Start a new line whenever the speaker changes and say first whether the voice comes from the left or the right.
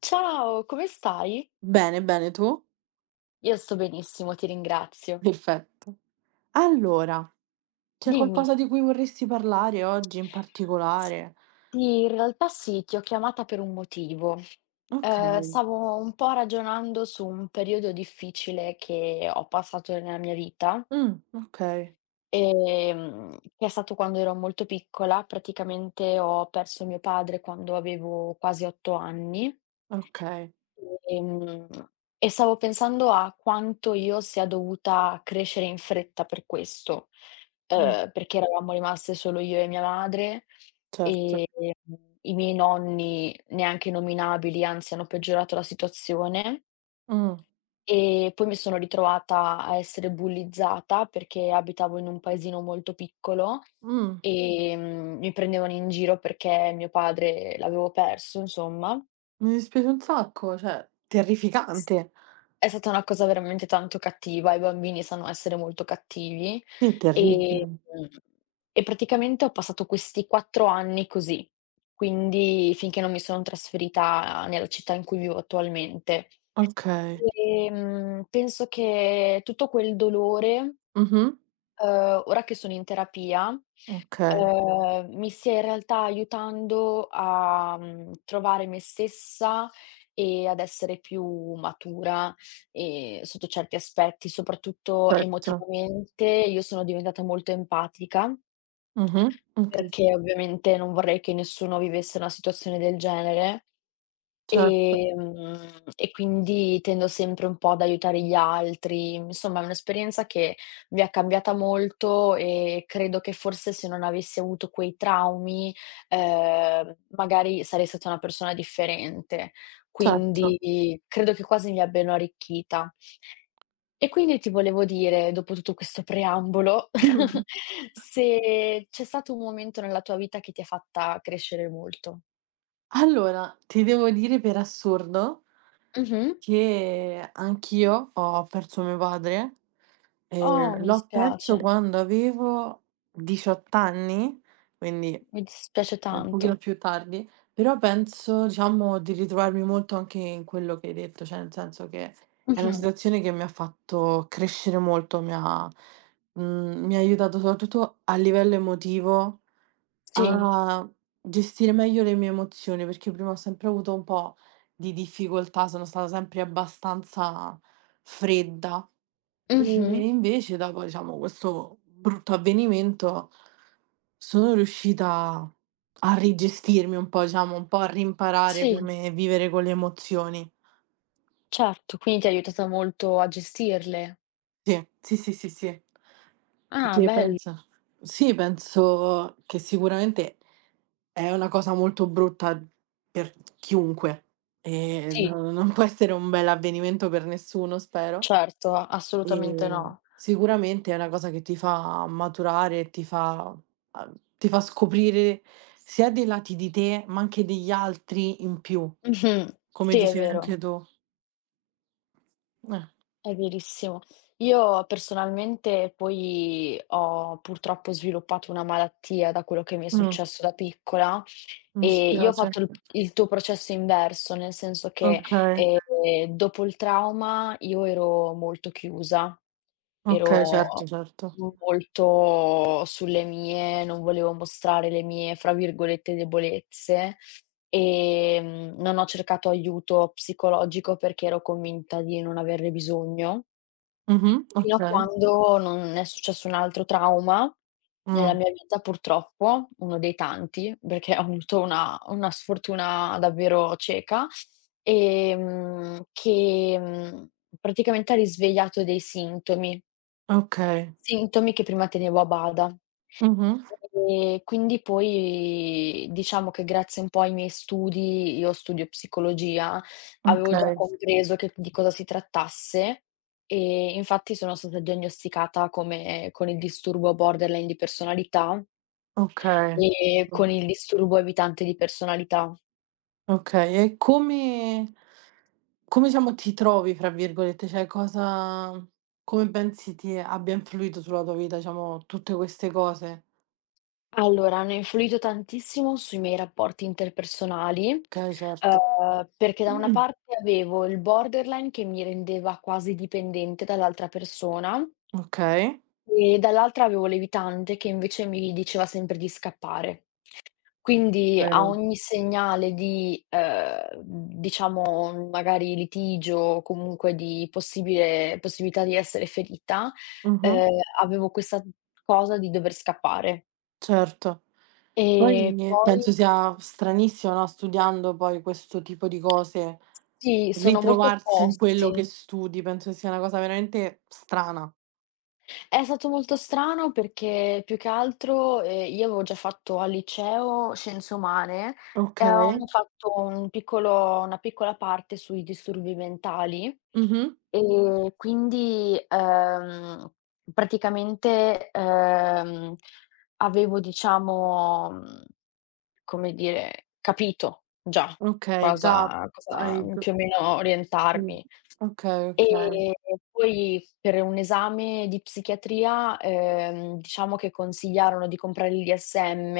left: Ciao, come stai?
right: Bene, bene, tu?
left: Io sto benissimo, ti ringrazio.
right: Perfetto. Allora, c'è
left: Dimmi.
right: qualcosa di cui vorresti parlare oggi in particolare?
left: Sì, in realtà sì, ti ho chiamata per un motivo.
right: Okay.
left: Stavo un po' ragionando su un periodo difficile che ho passato nella mia vita,
right: Okay,
left: che è stato quando ero molto piccola. Praticamente ho perso mio padre quando avevo quasi 8 anni.
right: okay.
left: Ehm, e stavo pensando a quanto io sia dovuta crescere in fretta per questo,
right: Mh,
left: perché eravamo rimaste solo io e mia madre, ehm,
right: certo.
left: i miei nonni neanche nominabili, anzi hanno peggiorato la situazione.
right: Mh,
left: E poi mi sono ritrovata a essere bullizzata perché abitavo in un paesino molto piccolo,
right: mh.
left: mi prendevano in giro perché mio padre l'avevo perso, insomma.
right: Mi dispiace un sacco, cioè terrificante.
left: È stata una cosa veramente tanto cattiva. I bambini sanno essere molto cattivi,
right: Sì, è
left: ehm,
right: terribile.
left: e praticamente ho passato questi 4 anni così, quindi finché non mi sono trasferita nella città in cui vivo attualmente.
right: Okay.
left: Penso che tutto quel dolore,
right: Mh-mh.
left: ora che sono in terapia,
right: Okay,
left: Mi stia in realtà aiutando a, trovare me stessa e ad essere più matura, sotto certi aspetti, soprattutto
right: certo.
left: emotivamente. Io sono diventata molto empatica
right: Mh-mh. Okay.
left: perché ovviamente non vorrei che nessuno vivesse una situazione del genere.
right: Cer
left: Ehm, e quindi tendo sempre un po' ad aiutare gli altri. Insomma, è un'esperienza che mi ha cambiata molto e credo che forse se non avessi avuto quei traumi, magari sarei stata una persona differente.
right: certo.
left: Quindi credo che quasi mi abbiano arricchita. E quindi ti volevo dire, dopo tutto questo preambolo,
right: Mh-mh.
left: se c'è stato un momento nella tua vita che ti ha fatta crescere molto.
right: Allora, ti devo dire per assurdo
left: Mh-mh.
right: che anch'io ho perso mio padre.
left: Oh,
right: L'ho perso quando avevo 18 anni, quindi
left: mi dispiace
right: un pochino
left: tanto.
right: più tardi, però penso, diciamo, di ritrovarmi molto anche in quello che hai detto, cioè nel senso che è una
left: Mh-mh.
right: situazione che mi ha fatto crescere molto, mi ha aiutato soprattutto a livello emotivo
left: Sì.
right: a gestire meglio le mie emozioni, perché prima ho sempre avuto un po' di difficoltà, sono stata sempre abbastanza fredda.
left: Mh-mh.
right: E invece dopo, diciamo, questo brutto avvenimento, sono riuscita a rigestirmi un po', diciamo, un po' a rimparare
left: Sì,
right: come vivere con le emozioni.
left: certo. Quindi ti ha aiutata molto a gestirle.
right: Sì, sì, sì, sì, sì.
left: Ah,
right: Perché
left: bello.
right: pensa Sì, penso che sicuramente è una cosa molto brutta per chiunque, e
left: Sì,
right: no non può essere un bell'avvenimento per nessuno, spero.
left: certo, assolutamente
right: Ehm,
left: no.
right: Sicuramente è una cosa che ti fa maturare e ti fa scoprire sia dei lati di te, ma anche degli altri in più,
left: Mh-mh.
right: come
left: Sì, è
right: dicevi anche
left: vero.
right: tu. Eh,
left: È verissimo. Io personalmente poi ho purtroppo sviluppato una malattia da quello che mi è
right: mh,
left: successo da piccola
right: mi
left: e io ho
right: dispiace.
left: fatto il tuo processo inverso, nel senso che,
right: Okay,
left: dopo il trauma io ero molto chiusa,
right: okay,
left: ero
right: certo, certo.
left: molto sulle mie, non volevo mostrare le mie, fra virgolette, "debolezze". Non ho cercato aiuto psicologico perché ero convinta di non averne bisogno,
right: Mh-mh,
left: fino a
right: okay.
left: quando non è successo un altro trauma nella
right: Mh,
left: mia vita purtroppo, uno dei tanti, perché ho avuto una sfortuna davvero cieca, che, praticamente ha risvegliato dei
right: okay.
left: sintomi che prima tenevo a bada.
right: Mh-mh,
left: E quindi poi diciamo che grazie un po' ai miei studi, io studio psicologia, avevo già
right: okay,
left: compreso che di cosa si trattasse e infatti sono stata diagnosticata come con il disturbo borderline di personalità
right: okay.
left: e
right: Mh.
left: con il disturbo evitante di personalità.
right: Okay, e come diciamo ti trovi fra virgolette, cioè cosa come pensi ti abbia influito sulla tua vita, diciamo, tutte queste cose?
left: Allora, hanno influito tantissimo sui miei rapporti interpersonali,
right: Okay, certo.
left: perché da una parte avevo il borderline che mi rendeva quasi dipendente dall'altra persona.
right: Okay.
left: E dall'altra avevo l'evitante che invece mi diceva sempre di scappare. Quindi a
right: Okay.
left: ogni segnale di, diciamo magari litigio o comunque di possibile possibilità di essere ferita,
right: Mh-mh.
left: ehm, avevo questa cosa di dover scappare.
right: Certo.
left: E
right: Poi
left: poi
right: penso sia stranissimo, no, studiando poi questo tipo di cose,
left: sì, sono molto
right: ritrovarsi in quello
left: opposti.
right: che studi, penso sia una cosa veramente strana.
left: È stato molto strano perché più che altro, io avevo già fatto al liceo scienze umane e
right: Okay.
left: avevamo fatto un piccolo una piccola parte sui disturbi mentali
right: Mh-mh.
left: e quindi, praticamente, ehm, avevo diciamo, come dire, capito già
right: Okay, già
left: cosa,
right: hai p
left: più o meno
right: mh.
left: orientarmi.
right: Okay, okay,
left: Ehm, Poi per un esame di psichiatria, diciamo che consigliarono di comprare il DSM,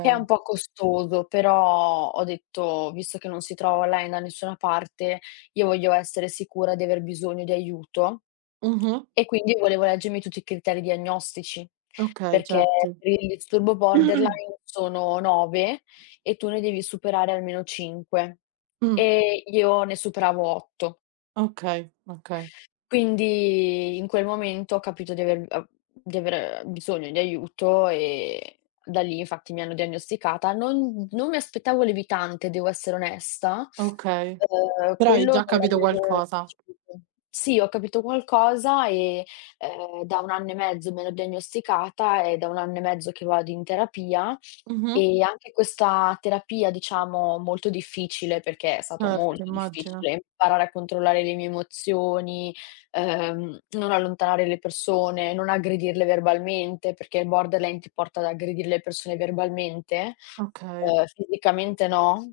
left: che è un po' costoso, però ho detto: "Visto che non si trova online da nessuna parte, io voglio essere sicura di aver bisogno di aiuto",
right: Mh-mh.
left: e quindi volevo leggermi tutti i criteri diagnostici,
right: Okay,
left: perché
right: certo.
left: per il disturbo borderline sono 9 e tu ne devi superare almeno 5,
right: Mh.
left: e io ne superavo 8.
right: Okay, okay,
left: Quindi in quel momento ho capito di aver bisogno di aiuto e da lì infatti mi hanno diagnosticata. Non mi aspettavo l'evitante, devo essere onesta.
right: okay. Però hai
left: Quello
right: già
left: non
right: capito
left: l'avevo
right: qualcosa.
left: percepito. Sì, ho capito qualcosa e, da 1 anno e mezzo mi hanno diagnosticata, è da 1 anno e mezzo che vado in terapia
right: Mh-mh.
left: e anche questa terapia, diciamo, molto difficile, perché è stato
right: Certo,
left: molto
right: immagino.
left: difficile imparare a controllare le mie emozioni. Non allontanare le persone, non aggredirle verbalmente, perché il borderline ti porta ad aggredire le persone verbalmente,
right: Okay,
left: fisicamente no,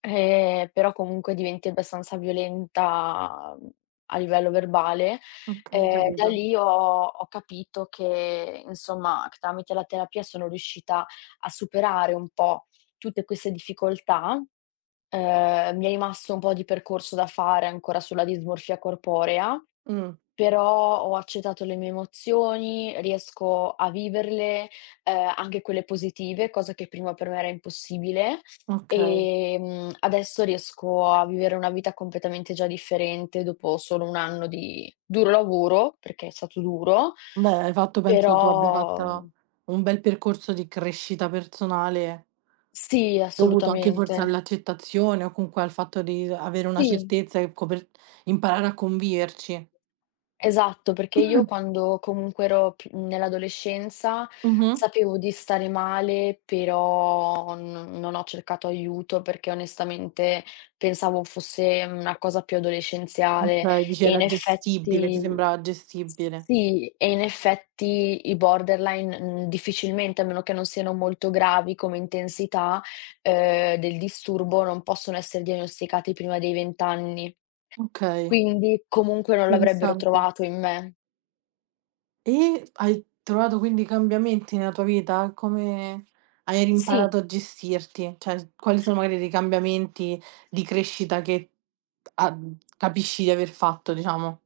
left: però comunque diventi abbastanza violenta, a livello verbale.
right: okay,
left: Ehm, da
right: capito.
left: lì ho ho capito che insomma, che tramite la terapia sono riuscita a superare un po' tutte queste difficoltà. Mi è rimasto un po' di percorso da fare ancora sulla dismorfia corporea.
right: Mh,
left: Però ho accettato le mie emozioni, riesco a viverle, anche quelle positive, cosa che prima per me era impossibile.
right: okay.
left: Adesso riesco a vivere una vita completamente già differente dopo solo 1 anno di duro lavoro, perché è stato duro,
right: Beh, hai fatto Penso tu abbia
left: però
right: fatto un bel percorso di crescita personale,
left: sì,
right: dovuto anche forse
left: assolutamente.
right: all'accettazione o comunque al fatto di avere una
left: Sì.
right: certezza e coper imparare a conviverci.
left: Esatto, perché io quando comunque ero più nell'adolescenza
right: Mh-mh.
left: sapevo di stare male, però n non ho cercato aiuto perché onestamente pensavo fosse una cosa più adolescenziale
right: Okay, dici
left: e in
right: era gestibile, ti
left: effetti
right: sembrava gestibile.
left: sì, e in effetti i borderline, difficilmente, a meno che non siano molto gravi come intensità, del disturbo, non possono essere diagnosticati prima dei 20 anni.
right: Okay,
left: Quindi comunque non l'avrebbero
right: interessante.
left: trovato in me.
right: E hai trovato quindi cambiamenti nella tua vita? Come Hai
left: Sì,
right: rimparato a gestirti? Cioè, quali sono magari dei cambiamenti di crescita che a capisci di aver fatto, diciamo?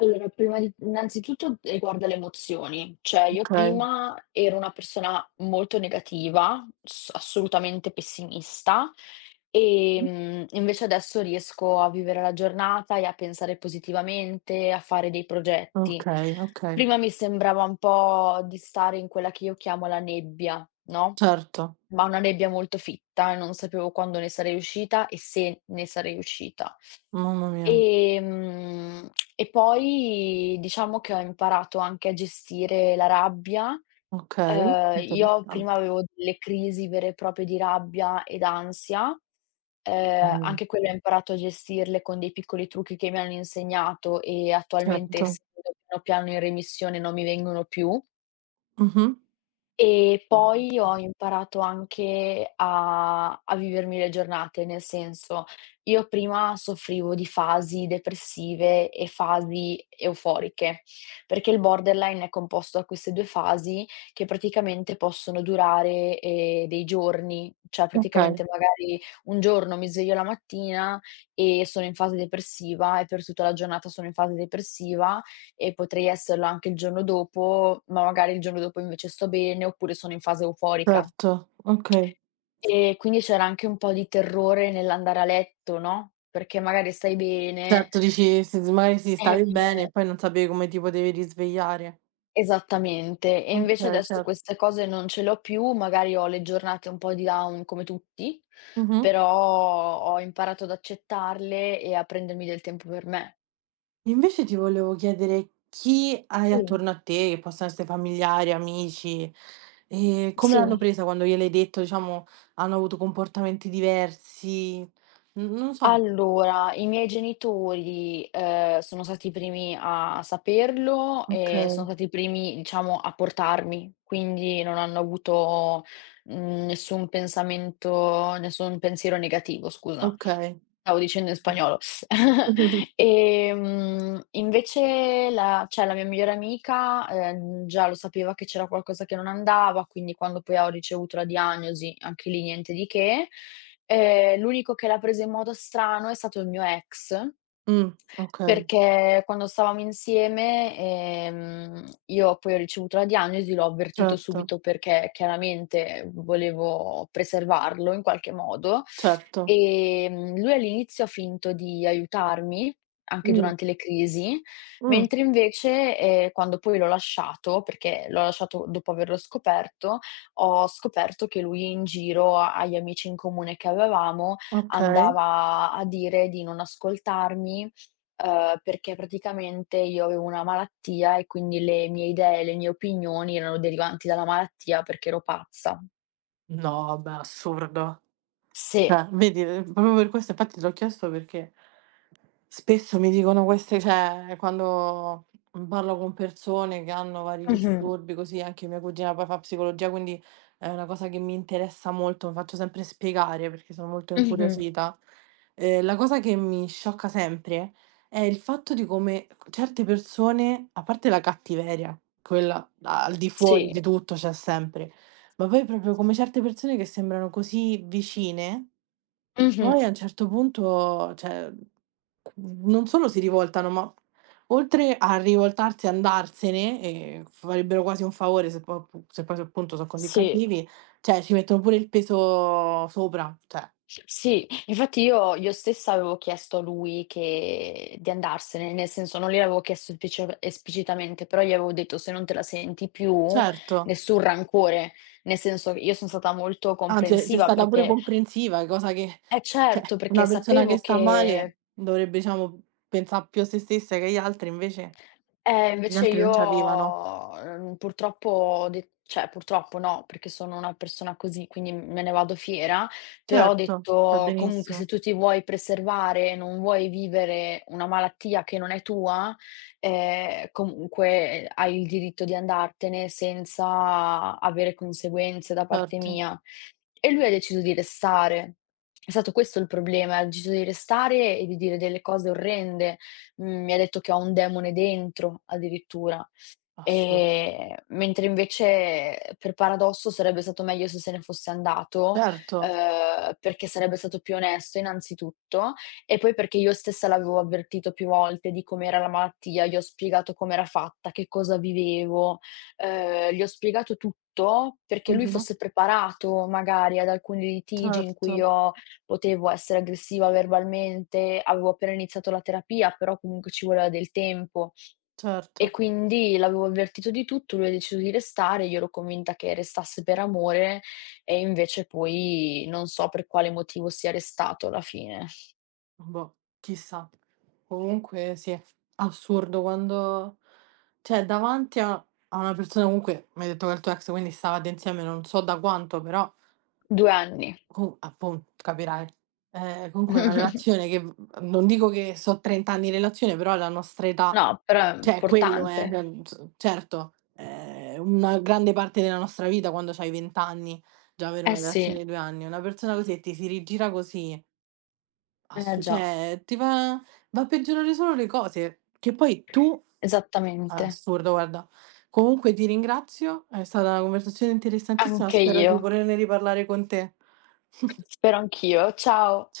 left: allora prima di innanzitutto riguarda le emozioni, cioè io
right: Okay.
left: prima ero una persona molto negativa, s assolutamente pessimista,
right: Mh.
left: invece adesso riesco a vivere la giornata e a pensare positivamente, a fare dei progetti.
right: Okay, okay.
left: Prima mi sembrava un po' di stare in quella che io chiamo la nebbia, no,
right: Certo.
left: ma una nebbia molto fitta e non sapevo quando ne sarei uscita e se ne sarei uscita.
right: Mamma mia.
left: Ehm, e poi diciamo che ho imparato anche a gestire la rabbia.
right: Okay.
left: Io
right: Interessan
left: prima avevo delle crisi vere e proprie di rabbia ed ansia,
right: Mh,
left: anche quelle ho imparato a gestirle con dei piccoli trucchi che mi hanno insegnato e attualmente
right: certo.
left: essendo piano piano in remissione non mi vengono più.
right: Mh-mh.
left: E poi ho imparato anche a vivermi le giornate, nel senso, io prima soffrivo di fasi depressive e fasi euforiche, perché il borderline è composto da queste 2 fasi che praticamente possono durare, dei giorni, cioè
right: Okay,
left: praticamente magari un giorno mi sveglio la mattina e sono in fase depressiva e per tutta la giornata sono in fase depressiva e potrei esserlo anche il giorno dopo, ma magari il giorno dopo invece sto bene, oppure sono in fase euforica.
right: certo. Okay.
left: E quindi c'era anche un po' di terrore nell'andare a letto, no, perché magari stai bene.
right: Certo, dici se s magari sì,
left: Eh,
right: stavi bene e poi non sapevi come ti potevi risvegliare.
left: esattamente. E invece
right: Okay,
left: adesso
right: certo.
left: queste cose non ce le ho più, magari ho le giornate un po' di down come tutti,
right: Mh-mh.
left: però ho imparato ad accettarle e a prendermi del tempo per me.
right: Invece ti volevo chiedere chi hai
left: Sì,
right: attorno a te, che possono essere familiari, amici, come l'hanno
left: sì.
right: presa quando gliel'hai detto, diciamo, hanno avuto comportamenti diversi? N non so.
left: Allora, i miei genitori, sono stati i primi a saperlo e sono
right: Okay,
left: stati i primi, diciamo, a portarmi, quindi non hanno avuto, nessun pensiero negativo, scusa.
right: okay.
left: Stavo dicendo in spagnolo. Invece la cioè la mia migliore amica, già lo sapeva che c'era qualcosa che non andava, quindi quando poi ho ricevuto la diagnosi, anche lì niente di che. L'unico che l'ha presa in modo strano è stato il mio ex,
right: Mh, okay,
left: perché quando stavamo insieme, io poi ho ricevuto la diagnosi, l'ho avvertito
right: certo,
left: subito perché chiaramente volevo preservarlo in qualche modo.
right: certo.
left: Lui all'inizio ha finto di aiutarmi, anche
right: Mh,
left: durante le crisi,
right: mh,
left: mentre invece, quando poi l'ho lasciato, perché l'ho lasciato dopo averlo scoperto, ho scoperto che lui in giro a agli amici in comune che avevamo
right: okay.
left: andava a dire di non ascoltarmi. Perché praticamente io avevo una malattia e quindi le mie idee, le mie opinioni erano derivanti dalla malattia perché ero pazza.
right: No, vabbè, assurdo.
left: Sì.
right: Cioè, vedi, proprio per questo infatti te l'ho chiesto perché spesso mi dicono queste cioè, quando, mhmm, parlo con persone che hanno vari
left: Mh-mh.
right: disturbi così, anche mia cugina poi fa psicologia, quindi è una cosa che mi interessa molto, mi faccio sempre spiegare perché sono molto
left: Mh-mh.
right: incuriosita. La cosa che mi sciocca sempre è il fatto di come c certe persone, a parte la cattiveria, quella al di fuori
left: Sì.
right: di tutto c'è sempre, ma poi proprio come certe persone che sembrano così vicine
left: Mh-mh.
right: poi a un certo punto, cioè, non solo si rivoltano, ma oltre a rivoltarsi e andarsene, e farebbero quasi un favore se poi appu se poi appunto son così
left: Sì.
right: cattivi, cioè ci mettono pure il peso sopra, cioè
left: Sì. Infatti io stessa avevo chiesto a lui che di andarsene, nel senso non gliel'avevo chiesto esplicio esplicitamente, però gli avevo detto: "Se non te la senti più,
right: certo.
left: nessun rancore." Nel senso, io son stata molto
right: Anzi, e sei
left: comprensiva
right: stata pure
left: perché
right: comprensiva, cosa che
left: eh
right: cioè
left: certo, perché
right: una persona che
left: sapevo
right: sta male
left: che.
right: dovrebbe, diciamo, pensà più a se stessa che agli altri, invece gli
left: Invece
right: altri
left: io,
right: non ci arrivano.
left: purtroppo ho de cioè purtroppo no, perché sono una persona così, quindi me ne vado fiera, però ho
right: Certo, va
left: detto: "Comunque se
right: benissimo,
left: tu ti vuoi preservare, non vuoi vivere una malattia che non è tua, comunque hai il diritto di andartene senza avere conseguenze da parte
right: certo.
left: mia". E lui ha deciso di restare. È stato questo il problema, ha deciso di restare e di dire delle cose orrende. Mi ha detto che ho un demone dentro addirittura.
right: Assurdo.
left: Mentre invece per paradosso sarebbe stato meglio se se ne fosse andato,
right: Certo.
left: perché sarebbe stato più onesto innanzitutto, e poi perché io stessa l'avevo avvertito più volte di com'era la malattia, gli ho spiegato com'era fatta, che cosa vivevo, gli ho spiegato tutto perché lui
right: Mh-mh.
left: fosse preparato magari ad alcuni litigi in cui
right: Certo,
left: io potevo essere aggressiva verbalmente, avevo appena iniziato la terapia, però comunque ci voleva del tempo e
right: certo.
left: quindi l'avevo avvertito di tutto, lui ha deciso di restare, io ero convinta che restasse per amore e invece poi non so per quale motivo sia restato alla fine.
right: Boh, chissà. Comunque sì, assurdo quando cioè davanti a una persona comunque mi hai detto che è il tuo ex quindi stavate insieme non so da quanto, però
left: 2 anni.
right: co appun capirai. Comunque è una relazione che v non dico che so' 30 anni di relazione, però la nostra età
left: No, però è
right: cioè quello è,
left: importante.
right: cioè n s certo, è una grande parte della nostra vita quando c'hai 20 anni, già avere
left: Eh
right: una
left: sì,
right: relazione di 2 anni. Una persona così e ti si rigira così
left: eh
right: Assu
left: già,
right: cioè ti va a peggiorare solo le cose, che poi tu
left: esattamente.
right: assurdo guarda. Comunque ti ringrazio, è stata una conversazione interessantissima,
left: Anche
right: spero di
left: io,
right: poterne riparlare con te.
left: spero anch'io. Ciao.